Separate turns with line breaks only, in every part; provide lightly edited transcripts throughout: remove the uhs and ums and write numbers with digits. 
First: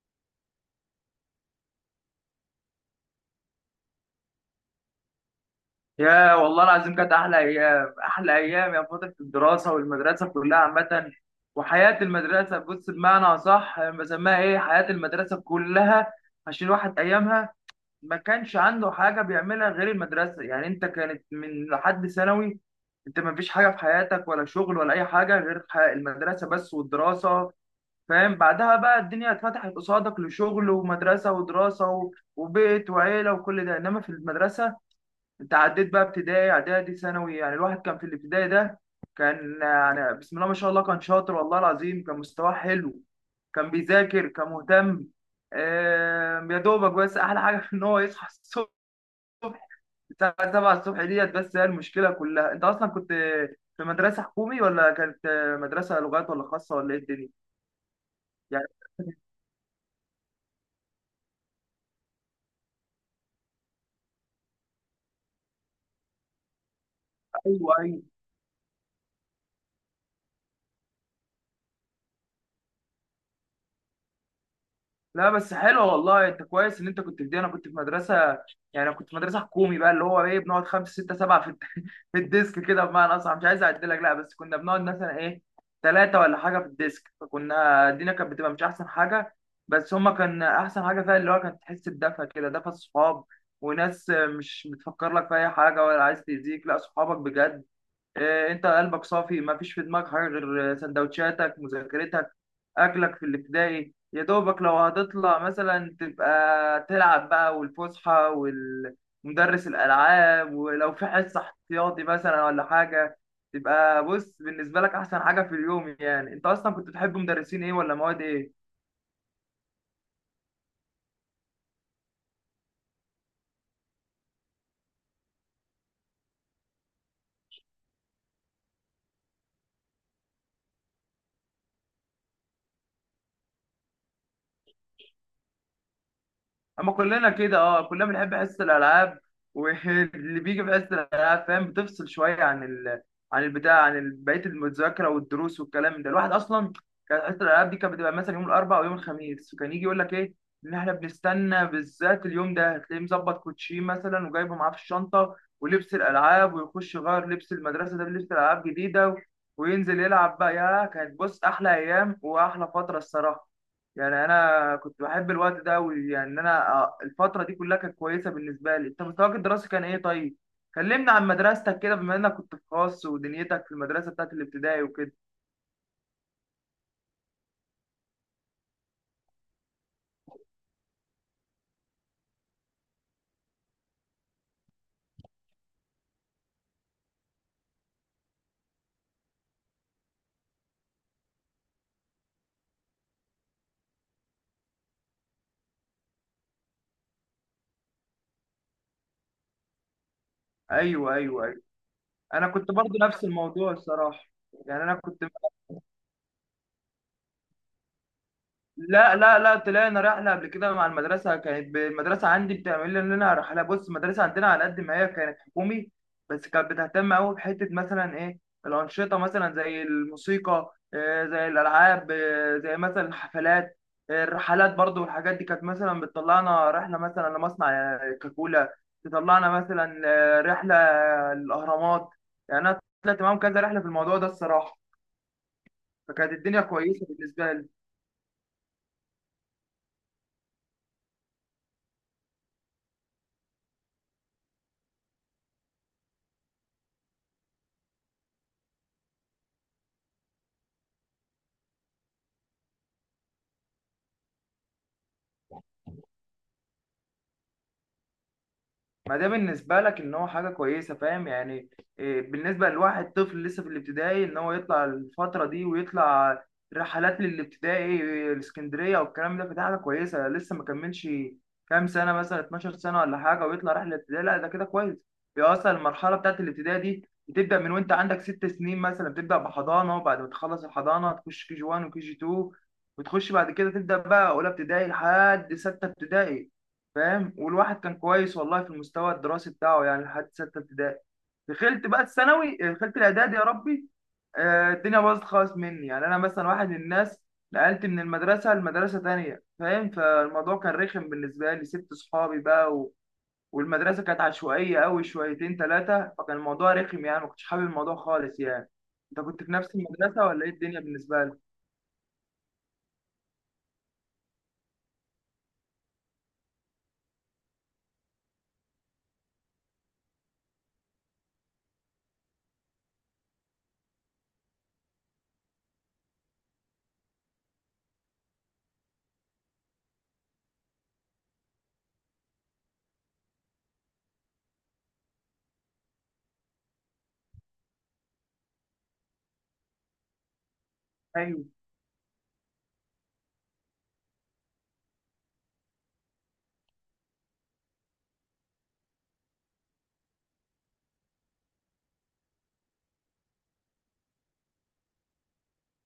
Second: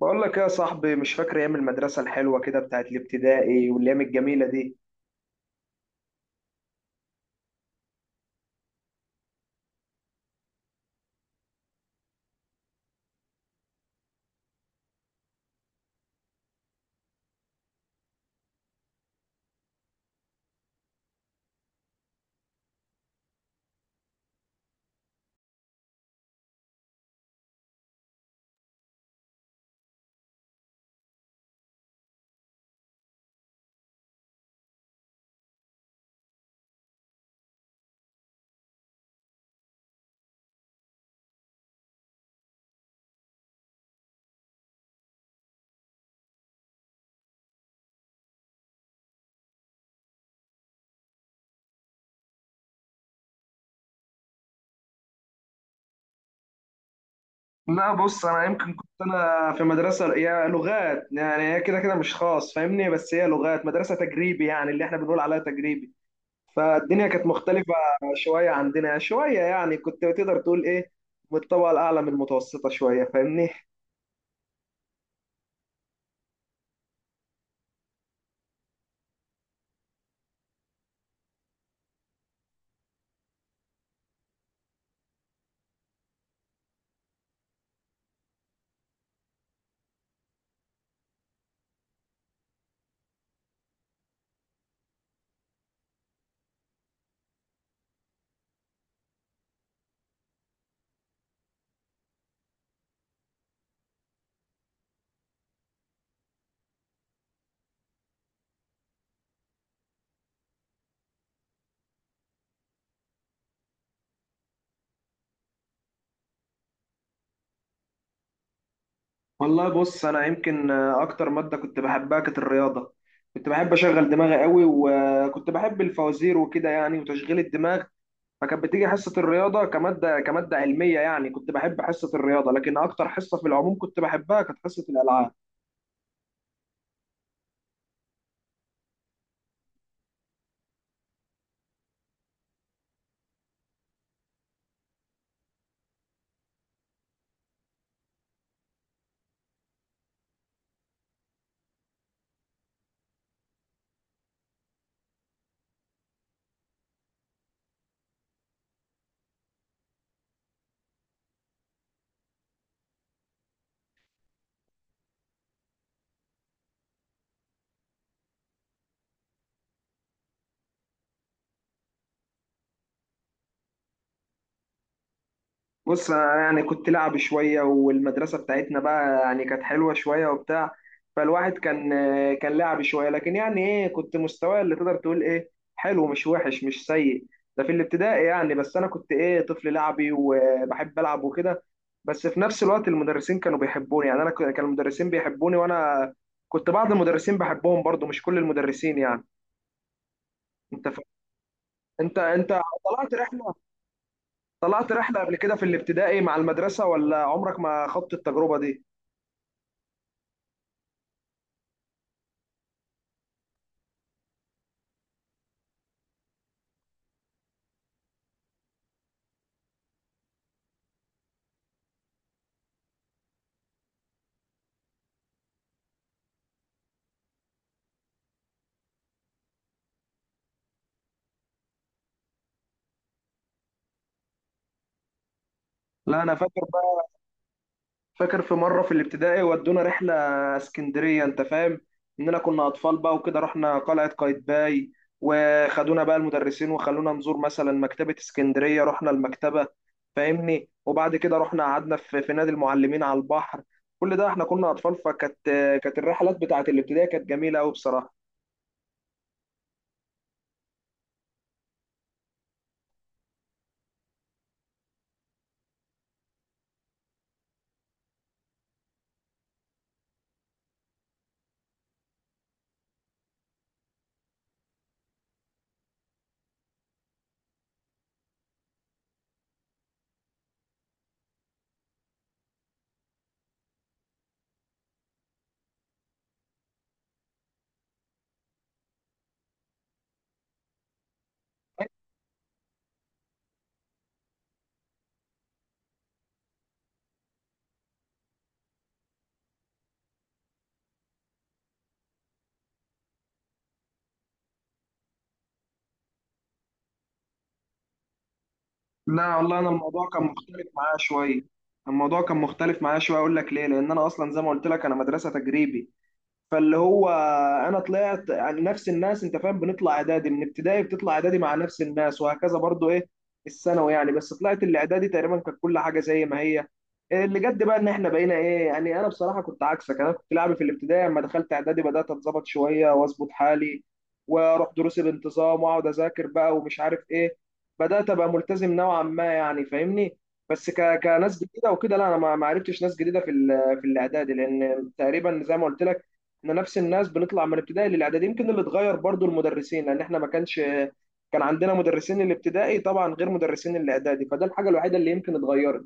بقول لك يا صاحبي، مش فاكر ايام المدرسه الحلوه كده بتاعت الابتدائي والايام الجميله دي؟
يا والله العظيم كانت احلى ايام احلى ايام، يا فتره الدراسه والمدرسه كلها عامه. وحياه المدرسه، بص، بمعنى اصح بسميها ايه، حياه المدرسه كلها. عشان الواحد ايامها ما كانش عنده حاجه بيعملها غير المدرسه. يعني انت كانت من لحد ثانوي، انت ما فيش حاجه في حياتك، ولا شغل ولا اي حاجه غير المدرسه بس والدراسه، فاهم؟ بعدها بقى الدنيا اتفتحت قصادك لشغل ومدرسه ودراسه و- وبيت وعيله وكل ده، انما في المدرسه انت عديت بقى ابتدائي اعدادي ثانوي. يعني الواحد كان في الابتدائي ده كان يعني بسم الله ما شاء الله كان شاطر، والله العظيم كان مستواه حلو، كان بيذاكر، كان مهتم. آه، يا دوبك بس احلى حاجه في ان هو يصحى الصبح الساعه 7 الصبح ديت، بس هي المشكله كلها. انت اصلا كنت في مدرسه حكومي، ولا كانت مدرسه لغات، ولا خاصه، ولا ايه الدنيا؟
لا، بص انا
يعني.
يمكن كنت انا في مدرسه هي لغات، يعني هي كده كده مش خاص فاهمني، بس هي لغات مدرسه تجريبي، يعني اللي احنا بنقول عليها تجريبي. فالدنيا كانت مختلفه
ايوه، ايوه.
شويه عندنا شويه، يعني كنت تقدر تقول ايه، من الطبقه الاعلى من المتوسطه شويه فاهمني.
لا بس حلو والله، انت كويس ان انت كنت في دي. انا كنت في مدرسه، يعني انا كنت في مدرسه حكومي بقى، اللي هو ايه، بنقعد خمسه سته سبعه في في الديسك كده، بمعنى اصح مش عايز اعدلك، لا بس كنا بنقعد مثلا ايه، ثلاثه ولا حاجه في الديسك. فكنا الدنيا كانت بتبقى مش احسن حاجه، بس هما كان احسن حاجه فيها اللي هو كانت تحس بدفى كده، دفى الصحاب وناس مش بتفكر لك في اي حاجه ولا عايز تاذيك، لا، صحابك بجد. آه، انت قلبك صافي، ما فيش في دماغك حاجه غير، آه، سندوتشاتك، مذاكرتك، اكلك في الابتدائي. يا دوبك لو هتطلع مثلا تبقى تلعب بقى، والفسحه والمدرس الالعاب، ولو في حصه احتياطي مثلا ولا حاجه تبقى بص بالنسبه لك احسن حاجه في اليوم. يعني انت اصلا كنت بتحب مدرسين ايه ولا مواد ايه؟
والله بص، انا يمكن اكتر ماده كنت بحبها كانت الرياضه. كنت بحب اشغل دماغي قوي، وكنت بحب الفوازير وكده يعني، وتشغيل الدماغ. فكانت بتيجي حصة الرياضة كمادة، كمادة علمية يعني، كنت بحب حصة الرياضة، لكن أكتر حصة في العموم كنت بحبها كانت حصة الألعاب.
اما كلنا كده، اه كلنا بنحب حصة الالعاب، واللي بيجي في حصة الالعاب، فاهم، بتفصل شوية عن عن البتاع، عن بقية المذاكرة والدروس والكلام ده. الواحد اصلا كان حصة الالعاب دي كانت بتبقى مثلا يوم الاربعاء ويوم الخميس، فكان يجي يقول لك ايه، ان احنا بنستنى بالذات اليوم ده. هتلاقيه مظبط كوتشي مثلا وجايبه معاه في الشنطة ولبس الالعاب، ويخش يغير لبس المدرسة ده بلبس الالعاب جديدة وينزل يلعب بقى. يا كانت، بص، احلى ايام واحلى فترة الصراحة، يعني انا كنت بحب الوقت ده قوي. يعني انا، آه، الفتره دي كلها كانت كويسه بالنسبه لي. انت مستواك الدراسي كان ايه طيب؟ كلمنا عن مدرستك كده، بما انك كنت في خاص ودنيتك في المدرسه بتاعت الابتدائي وكده.
بص انا يعني كنت لعب شويه، والمدرسه بتاعتنا بقى يعني كانت حلوه شويه وبتاع. فالواحد كان لعب شويه، لكن يعني ايه، كنت مستواي اللي تقدر تقول ايه، حلو، مش وحش، مش سيء. ده في الابتدائي يعني، بس انا كنت ايه، طفل لعبي وبحب العب وكده، بس في نفس الوقت المدرسين كانوا بيحبوني. يعني انا كان المدرسين بيحبوني، وانا كنت بعض المدرسين بحبهم برضو، مش كل المدرسين يعني. انت ف...
ايوه، ايوه، ايوه.
انت
انا
انت
كنت برضو
طلعت
نفس
رحله
الموضوع الصراحه. يعني
طلعت
انا
رحلة
كنت،
قبل كده في الابتدائي مع المدرسة، ولا عمرك ما خضت التجربة دي؟
لا لا لا، طلعنا رحلة قبل كده مع المدرسة، كانت المدرسة عندي بتعمل لنا رحلة. بص، المدرسة عندنا على قد ما هي كانت حكومي، بس كانت بتهتم أوي بحتة مثلا إيه، الأنشطة، مثلا زي الموسيقى، آه، زي الألعاب، آه، زي مثلا الحفلات، آه، الرحلات برضو، والحاجات دي. كانت مثلا بتطلعنا رحلة مثلا لمصنع، آه، كاكولا، تطلعنا مثلا، آه، رحلة الأهرامات. يعني أنا طلعت معاهم كذا رحلة في الموضوع ده الصراحة،
لا
فكانت
أنا فاكر
الدنيا
بقى،
كويسة بالنسبة لي.
فاكر في مرة في الابتدائي ودونا رحلة اسكندرية، أنت فاهم؟ إننا كنا أطفال بقى وكده، رحنا قلعة قايتباي، وخدونا بقى المدرسين وخلونا نزور مثلا مكتبة اسكندرية، رحنا المكتبة فاهمني؟ وبعد كده رحنا قعدنا في نادي المعلمين على البحر. كل ده احنا كنا أطفال، كانت الرحلات بتاعت الابتدائي كانت جميلة أوي بصراحة.
ما ده بالنسبة لك إن هو حاجة كويسة، فاهم؟ يعني إيه، بالنسبة لواحد طفل لسه في الابتدائي، إن هو يطلع الفترة دي ويطلع رحلات للابتدائي الإسكندرية والكلام ده، فده حاجة كويسة. لسه ما كملش كام سنة، مثلا 12 سنة ولا حاجة، ويطلع رحلة ابتدائي، لا ده كده كويس. هي أصلا المرحلة بتاعت الابتدائي دي بتبدأ من وأنت عندك ست سنين، مثلا بتبدأ بحضانة، وبعد ما تخلص الحضانة تخش كي جي 1 وكي جي 2، وتخش بعد كده تبدأ بقى أولى ابتدائي لحد ستة ابتدائي، فاهم؟ والواحد كان كويس والله في المستوى الدراسي بتاعه، يعني لحد ستة ابتدائي. دخلت بقى الثانوي، دخلت الاعدادي، يا ربي، آه، الدنيا باظت خالص مني. يعني انا مثلا واحد من الناس نقلت من المدرسه لمدرسه تانية، فاهم؟ فالموضوع كان رخم بالنسبه لي، سبت صحابي بقى و... والمدرسه كانت عشوائيه قوي شويتين ثلاثه، فكان الموضوع رخم، يعني ما كنتش حابب الموضوع خالص يعني. انت
لا
كنت في
والله انا
نفس
الموضوع كان
المدرسه ولا ايه
مختلف
الدنيا
معايا
بالنسبه لك؟
شويه، الموضوع كان مختلف معايا شويه، اقول لك ليه. لان انا اصلا زي ما قلت لك انا مدرسه تجريبي، فاللي هو انا طلعت يعني نفس الناس انت فاهم، بنطلع اعدادي من ابتدائي، بتطلع اعدادي مع نفس الناس، وهكذا برضو ايه الثانوي يعني. بس طلعت الاعدادي تقريبا كانت كل حاجه زي ما هي، اللي جد بقى ان احنا بقينا ايه. يعني انا بصراحه كنت عكسك، انا كنت لاعب في الابتدائي، لما دخلت اعدادي بدات اتظبط شويه واظبط حالي واروح دروسي بانتظام واقعد اذاكر بقى ومش عارف ايه، بدات ابقى ملتزم نوعا ما يعني فاهمني. بس كناس
ايوه،
جديده وكده، لا انا ما عرفتش ناس جديده في الاعدادي، لان تقريبا زي ما قلت لك احنا نفس الناس بنطلع من الابتدائي للاعدادي. يمكن اللي اتغير برضو المدرسين، لان احنا ما كانش كان عندنا مدرسين الابتدائي طبعا غير مدرسين الاعدادي، فده الحاجه الوحيده اللي يمكن اتغيرت.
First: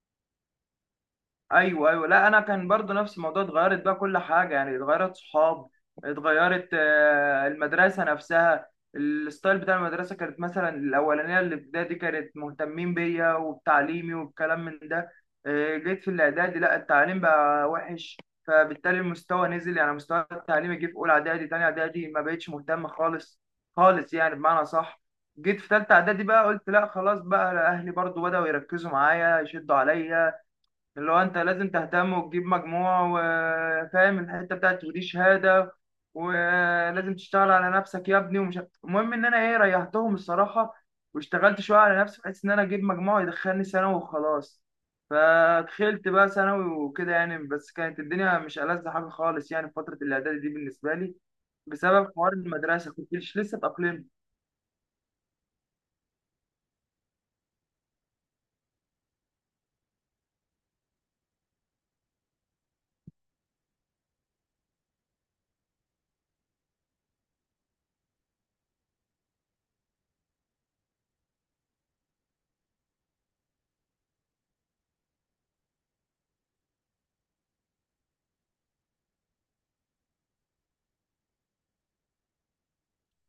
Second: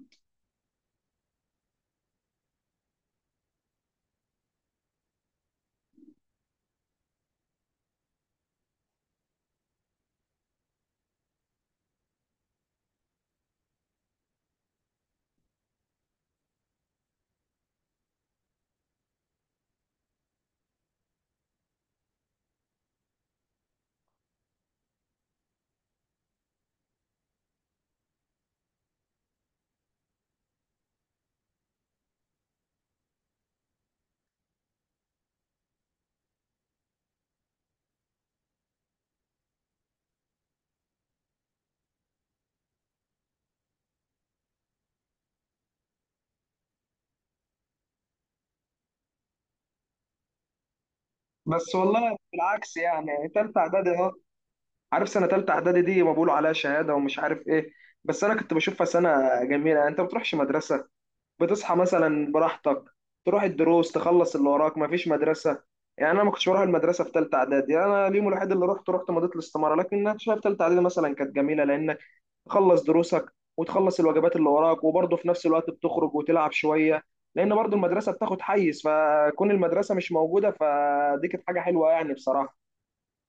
ايوه، ايوه. لا انا كان برضو نفس الموضوع، اتغيرت بقى كل حاجه، يعني اتغيرت صحاب، اتغيرت، آه، المدرسه نفسها، الستايل بتاع المدرسه. كانت مثلا الاولانيه اللي في ابتدائي دي كانت مهتمين بيا وبتعليمي والكلام من ده، آه، جيت في الاعدادي لا التعليم بقى وحش. فبالتالي المستوى نزل، يعني مستوى التعليم. جه في اولى اعدادي تانية اعدادي ما بقتش مهتم خالص خالص، يعني بمعنى صح. جيت في تالتة اعدادي بقى قلت لا خلاص بقى، اهلي برضو بدأوا يركزوا معايا يشدوا عليا، اللي هو انت لازم تهتم وتجيب مجموع وفاهم الحته بتاعت، ودي شهاده ولازم تشتغل على نفسك يا ابني، ومش المهم ان انا ايه، ريحتهم الصراحه، واشتغلت شويه على نفسي بحيث ان انا اجيب مجموع يدخلني ثانوي وخلاص. فدخلت بقى ثانوي وكده يعني، بس كانت الدنيا مش ألذ حاجه خالص، يعني في فتره الاعدادي دي بالنسبه لي
بس
بسبب
والله
حوار
بالعكس
المدرسه،
يعني،
كنتش لسه
تالتة اعدادي
اتأقلمت.
اهو، عارف سنه تالتة اعدادي دي ما بيقولوا عليها شهاده ومش عارف ايه، بس انا كنت بشوفها سنه جميله. يعني انت ما بتروحش مدرسه، بتصحى مثلا براحتك، تروح الدروس تخلص اللي وراك، ما فيش مدرسه. يعني انا ما كنتش بروح المدرسه في تالتة اعدادي، انا اليوم الوحيد اللي رحت مضيت الاستماره، لكن انا شايف تالتة اعدادي مثلا كانت جميله، لان تخلص دروسك وتخلص الواجبات اللي وراك، وبرضه في نفس الوقت بتخرج وتلعب شوية. لأن برضه المدرسة بتاخد حيز، فكون المدرسة مش موجودة فدي كانت حاجة حلوة يعني بصراحة.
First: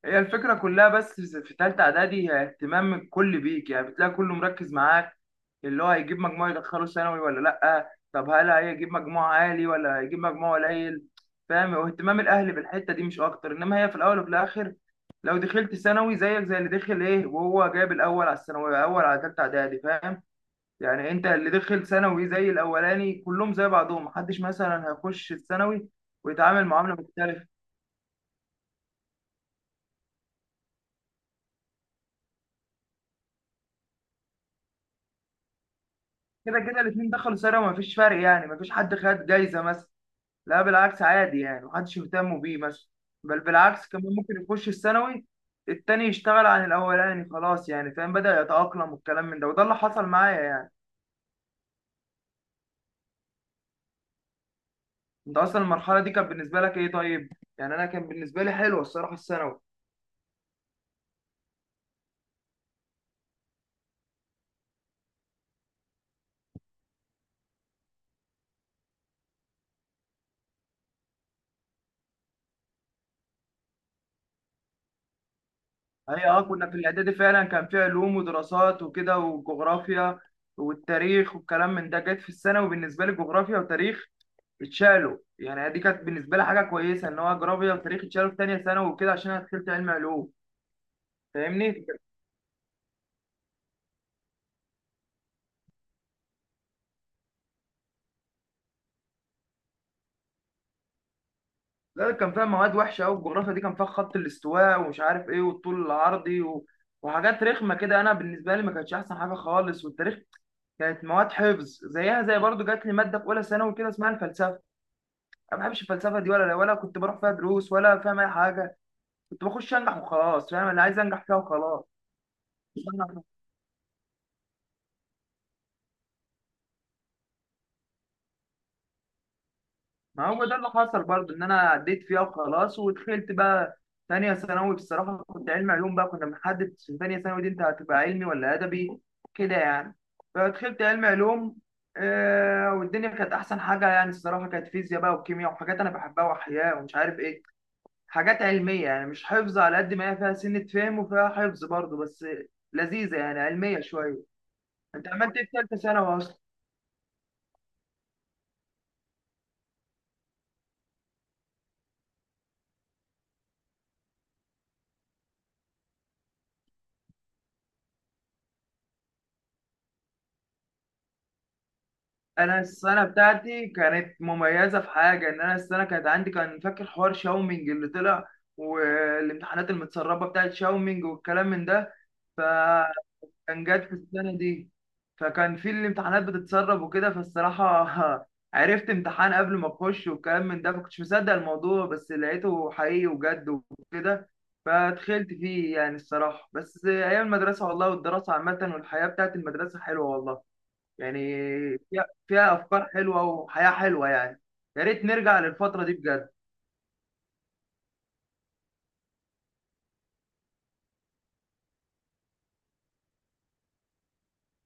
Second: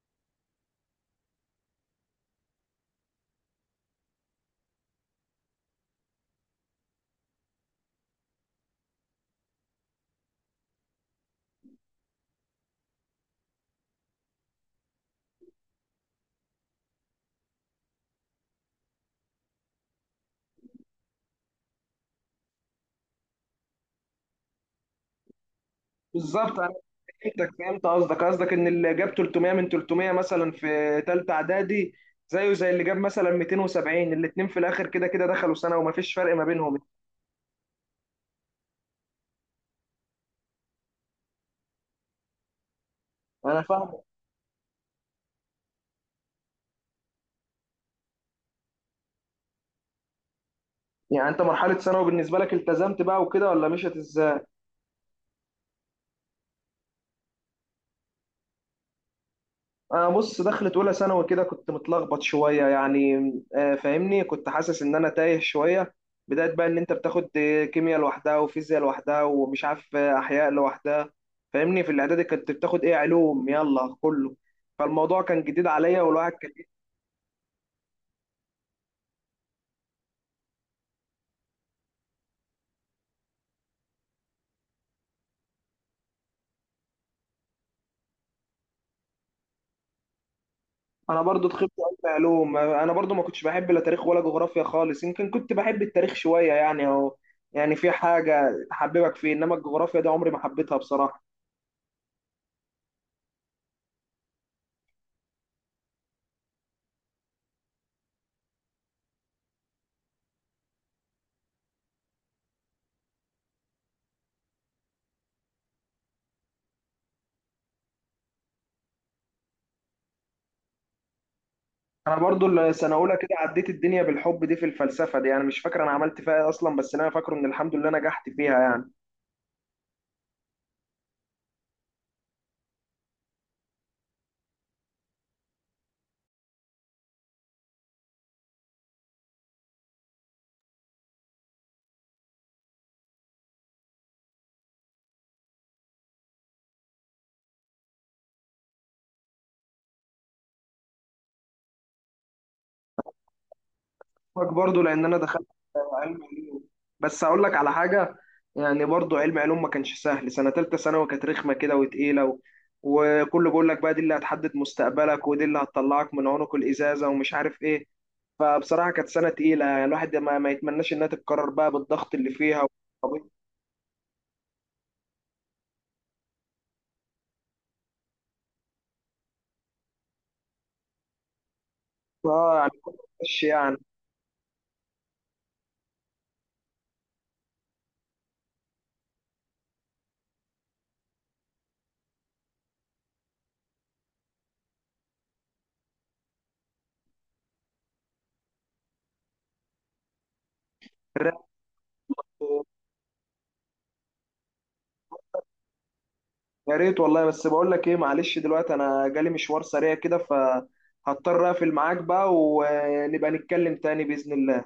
هي الفكرة كلها بس في تالتة إعدادي، هي اهتمام الكل بيك. يعني بتلاقي كله مركز معاك، اللي هو هيجيب مجموع يدخله ثانوي ولا لأ، طب هل هيجيب مجموع عالي ولا هيجيب مجموع قليل، فاهم؟ واهتمام الأهل بالحتة دي مش أكتر، إنما هي في الأول وفي الآخر لو دخلت ثانوي زيك زي اللي دخل، إيه، وهو جايب الأول على الثانوي، أول على تالتة إعدادي، فاهم؟ يعني أنت اللي دخل ثانوي زي الأولاني، كلهم زي بعضهم. محدش مثلا هيخش الثانوي
بالظبط.
ويتعامل
أنا
معاملة مختلفة.
فهمتك، فهمت قصدك، قصدك إن اللي جاب 300 من 300 مثلا في تالتة إعدادي زيه زي اللي جاب مثلا 270، الاتنين في الآخر كده كده دخلوا سنة ومفيش فرق ما
كده
بينهم.
كده الاثنين دخلوا سنه وما فيش فرق، يعني ما فيش حد خد جايزه مثلا، لا بالعكس عادي، يعني محدش يهتم بيه مثلا. بل
أنا
بالعكس
فاهم.
كمان ممكن يخش الثانوي التاني يشتغل عن الاولاني، خلاص يعني، فاهم؟ بدأ يتأقلم والكلام من ده، وده اللي حصل معايا يعني.
يعني أنت مرحلة ثانوي بالنسبة لك التزمت بقى وكده، ولا مشيت إزاي؟
انت اصلا المرحله دي كانت بالنسبه لك ايه طيب؟ يعني انا كان بالنسبه لي حلوه الصراحه الثانوي.
أنا بص دخلت أولى ثانوي كده، كنت متلخبط شوية يعني، فاهمني كنت حاسس إن أنا تايه شوية. بداية بقى إن أنت بتاخد كيمياء لوحدها، وفيزياء لوحدها، ومش عارف أحياء لوحدها، فاهمني. في الإعدادي كنت بتاخد إيه، علوم يلا كله، فالموضوع كان جديد عليا،
هي
والواحد
اه
كان إيه؟
كنا في الاعدادي فعلا كان في علوم ودراسات وكده، وجغرافيا والتاريخ والكلام من ده. جت في الثانوي بالنسبه لي جغرافيا وتاريخ اتشالوا، يعني دي كانت بالنسبه لي حاجه كويسه ان هو جغرافيا وتاريخ اتشالوا في ثانيه ثانوي وكده، عشان انا دخلت علم علوم،
أنا برضو دخلت
فاهمني؟
علم علوم، أنا برضو ما كنتش بحب لا تاريخ ولا جغرافيا خالص، يمكن كنت بحب التاريخ شوية يعني، أو يعني في حاجة تحببك فيه، إنما الجغرافيا دي عمري ما حبيتها بصراحة.
لا كان فيها مواد وحشه قوي، الجغرافيا دي كان فيها خط الاستواء ومش عارف ايه، والطول العرضي و... وحاجات رخمه كده، انا بالنسبه لي ما كانتش احسن حاجه خالص. والتاريخ كانت مواد حفظ زيها زي، برضو جات لي ماده في اولى ثانوي كده اسمها الفلسفه، انا ما بحبش الفلسفه دي، ولا كنت بروح فيها دروس ولا فاهم اي حاجه، كنت بخش انجح وخلاص، فاهم؟ اللي عايز انجح فيها وخلاص.
انا برضو السنه اولى كده عديت الدنيا بالحب دي في الفلسفه دي، يعني مش فاكر انا عملت فيها ايه اصلا، بس اللي انا فاكره ان الحمد لله نجحت فيها يعني.
ما هو ده اللي حصل، برضو ان انا عديت فيها وخلاص، ودخلت بقى ثانيه ثانوي. بصراحه كنت علم علوم بقى، كنا بنحدد في ثانيه ثانوي دي انت هتبقى علمي ولا ادبي كده، يعني فدخلت علم علوم. آه، والدنيا كانت احسن حاجه، يعني الصراحه كانت فيزياء بقى وكيمياء وحاجات انا بحبها، واحياء ومش عارف ايه، حاجات علميه، يعني مش حفظ على قد ما هي فيها سنه، فهم وفيها حفظ برضو، بس لذيذه، يعني علميه شويه.
فاكر برضو لان
انت
انا
عملت ايه
دخلت
في ثالثه ثانوي
علم
اصلا؟
علوم، بس اقول لك على حاجه، يعني برضو علم علوم ما كانش سهل، سنه ثالثه ثانوي كانت رخمه كده وتقيله وكله بيقول لك بقى دي اللي هتحدد مستقبلك ودي اللي هتطلعك من عنق الازازه ومش عارف ايه. فبصراحه كانت سنه تقيله، يعني الواحد ما يتمناش انها تتكرر بقى بالضغط اللي
انا
فيها.
السنه
طب،
بتاعتي كانت مميزه في حاجه، ان انا السنه كانت عندي، كان فاكر حوار شاومينج اللي طلع والامتحانات المتسربه بتاعت شاومينج والكلام من ده،
اه يعني كله ماشي
فكان
يعني.
جات في السنه دي. فكان في الامتحانات بتتسرب وكده، فالصراحه، عرفت امتحان قبل ما اخش والكلام من ده، فكنتش مصدق الموضوع، بس لقيته حقيقي وجد وكده، فدخلت فيه يعني الصراحه. بس ايام المدرسه والله والدراسه عامه والحياه بتاعت المدرسه حلوه والله، يعني فيها، فيها افكار حلوه وحياه حلوه، يعني يا ريت نرجع للفتره دي بجد.
يا ريت والله. بس بقول لك ايه، معلش دلوقتي انا جالي مشوار سريع كده، فهضطر اقفل معاك بقى، ونبقى نتكلم تاني بإذن الله.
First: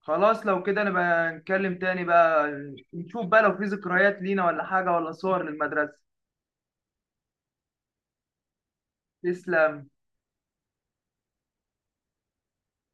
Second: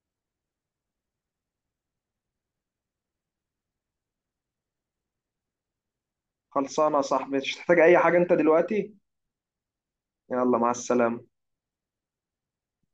خلاص لو كده نبقى نتكلم تاني بقى، نشوف بقى لو في ذكريات لينا ولا حاجه ولا صور للمدرسه.
خلصانة يا صاحبي، مش تحتاج اي حاجة انت دلوقتي؟
تسلم.
يلا مع السلامة.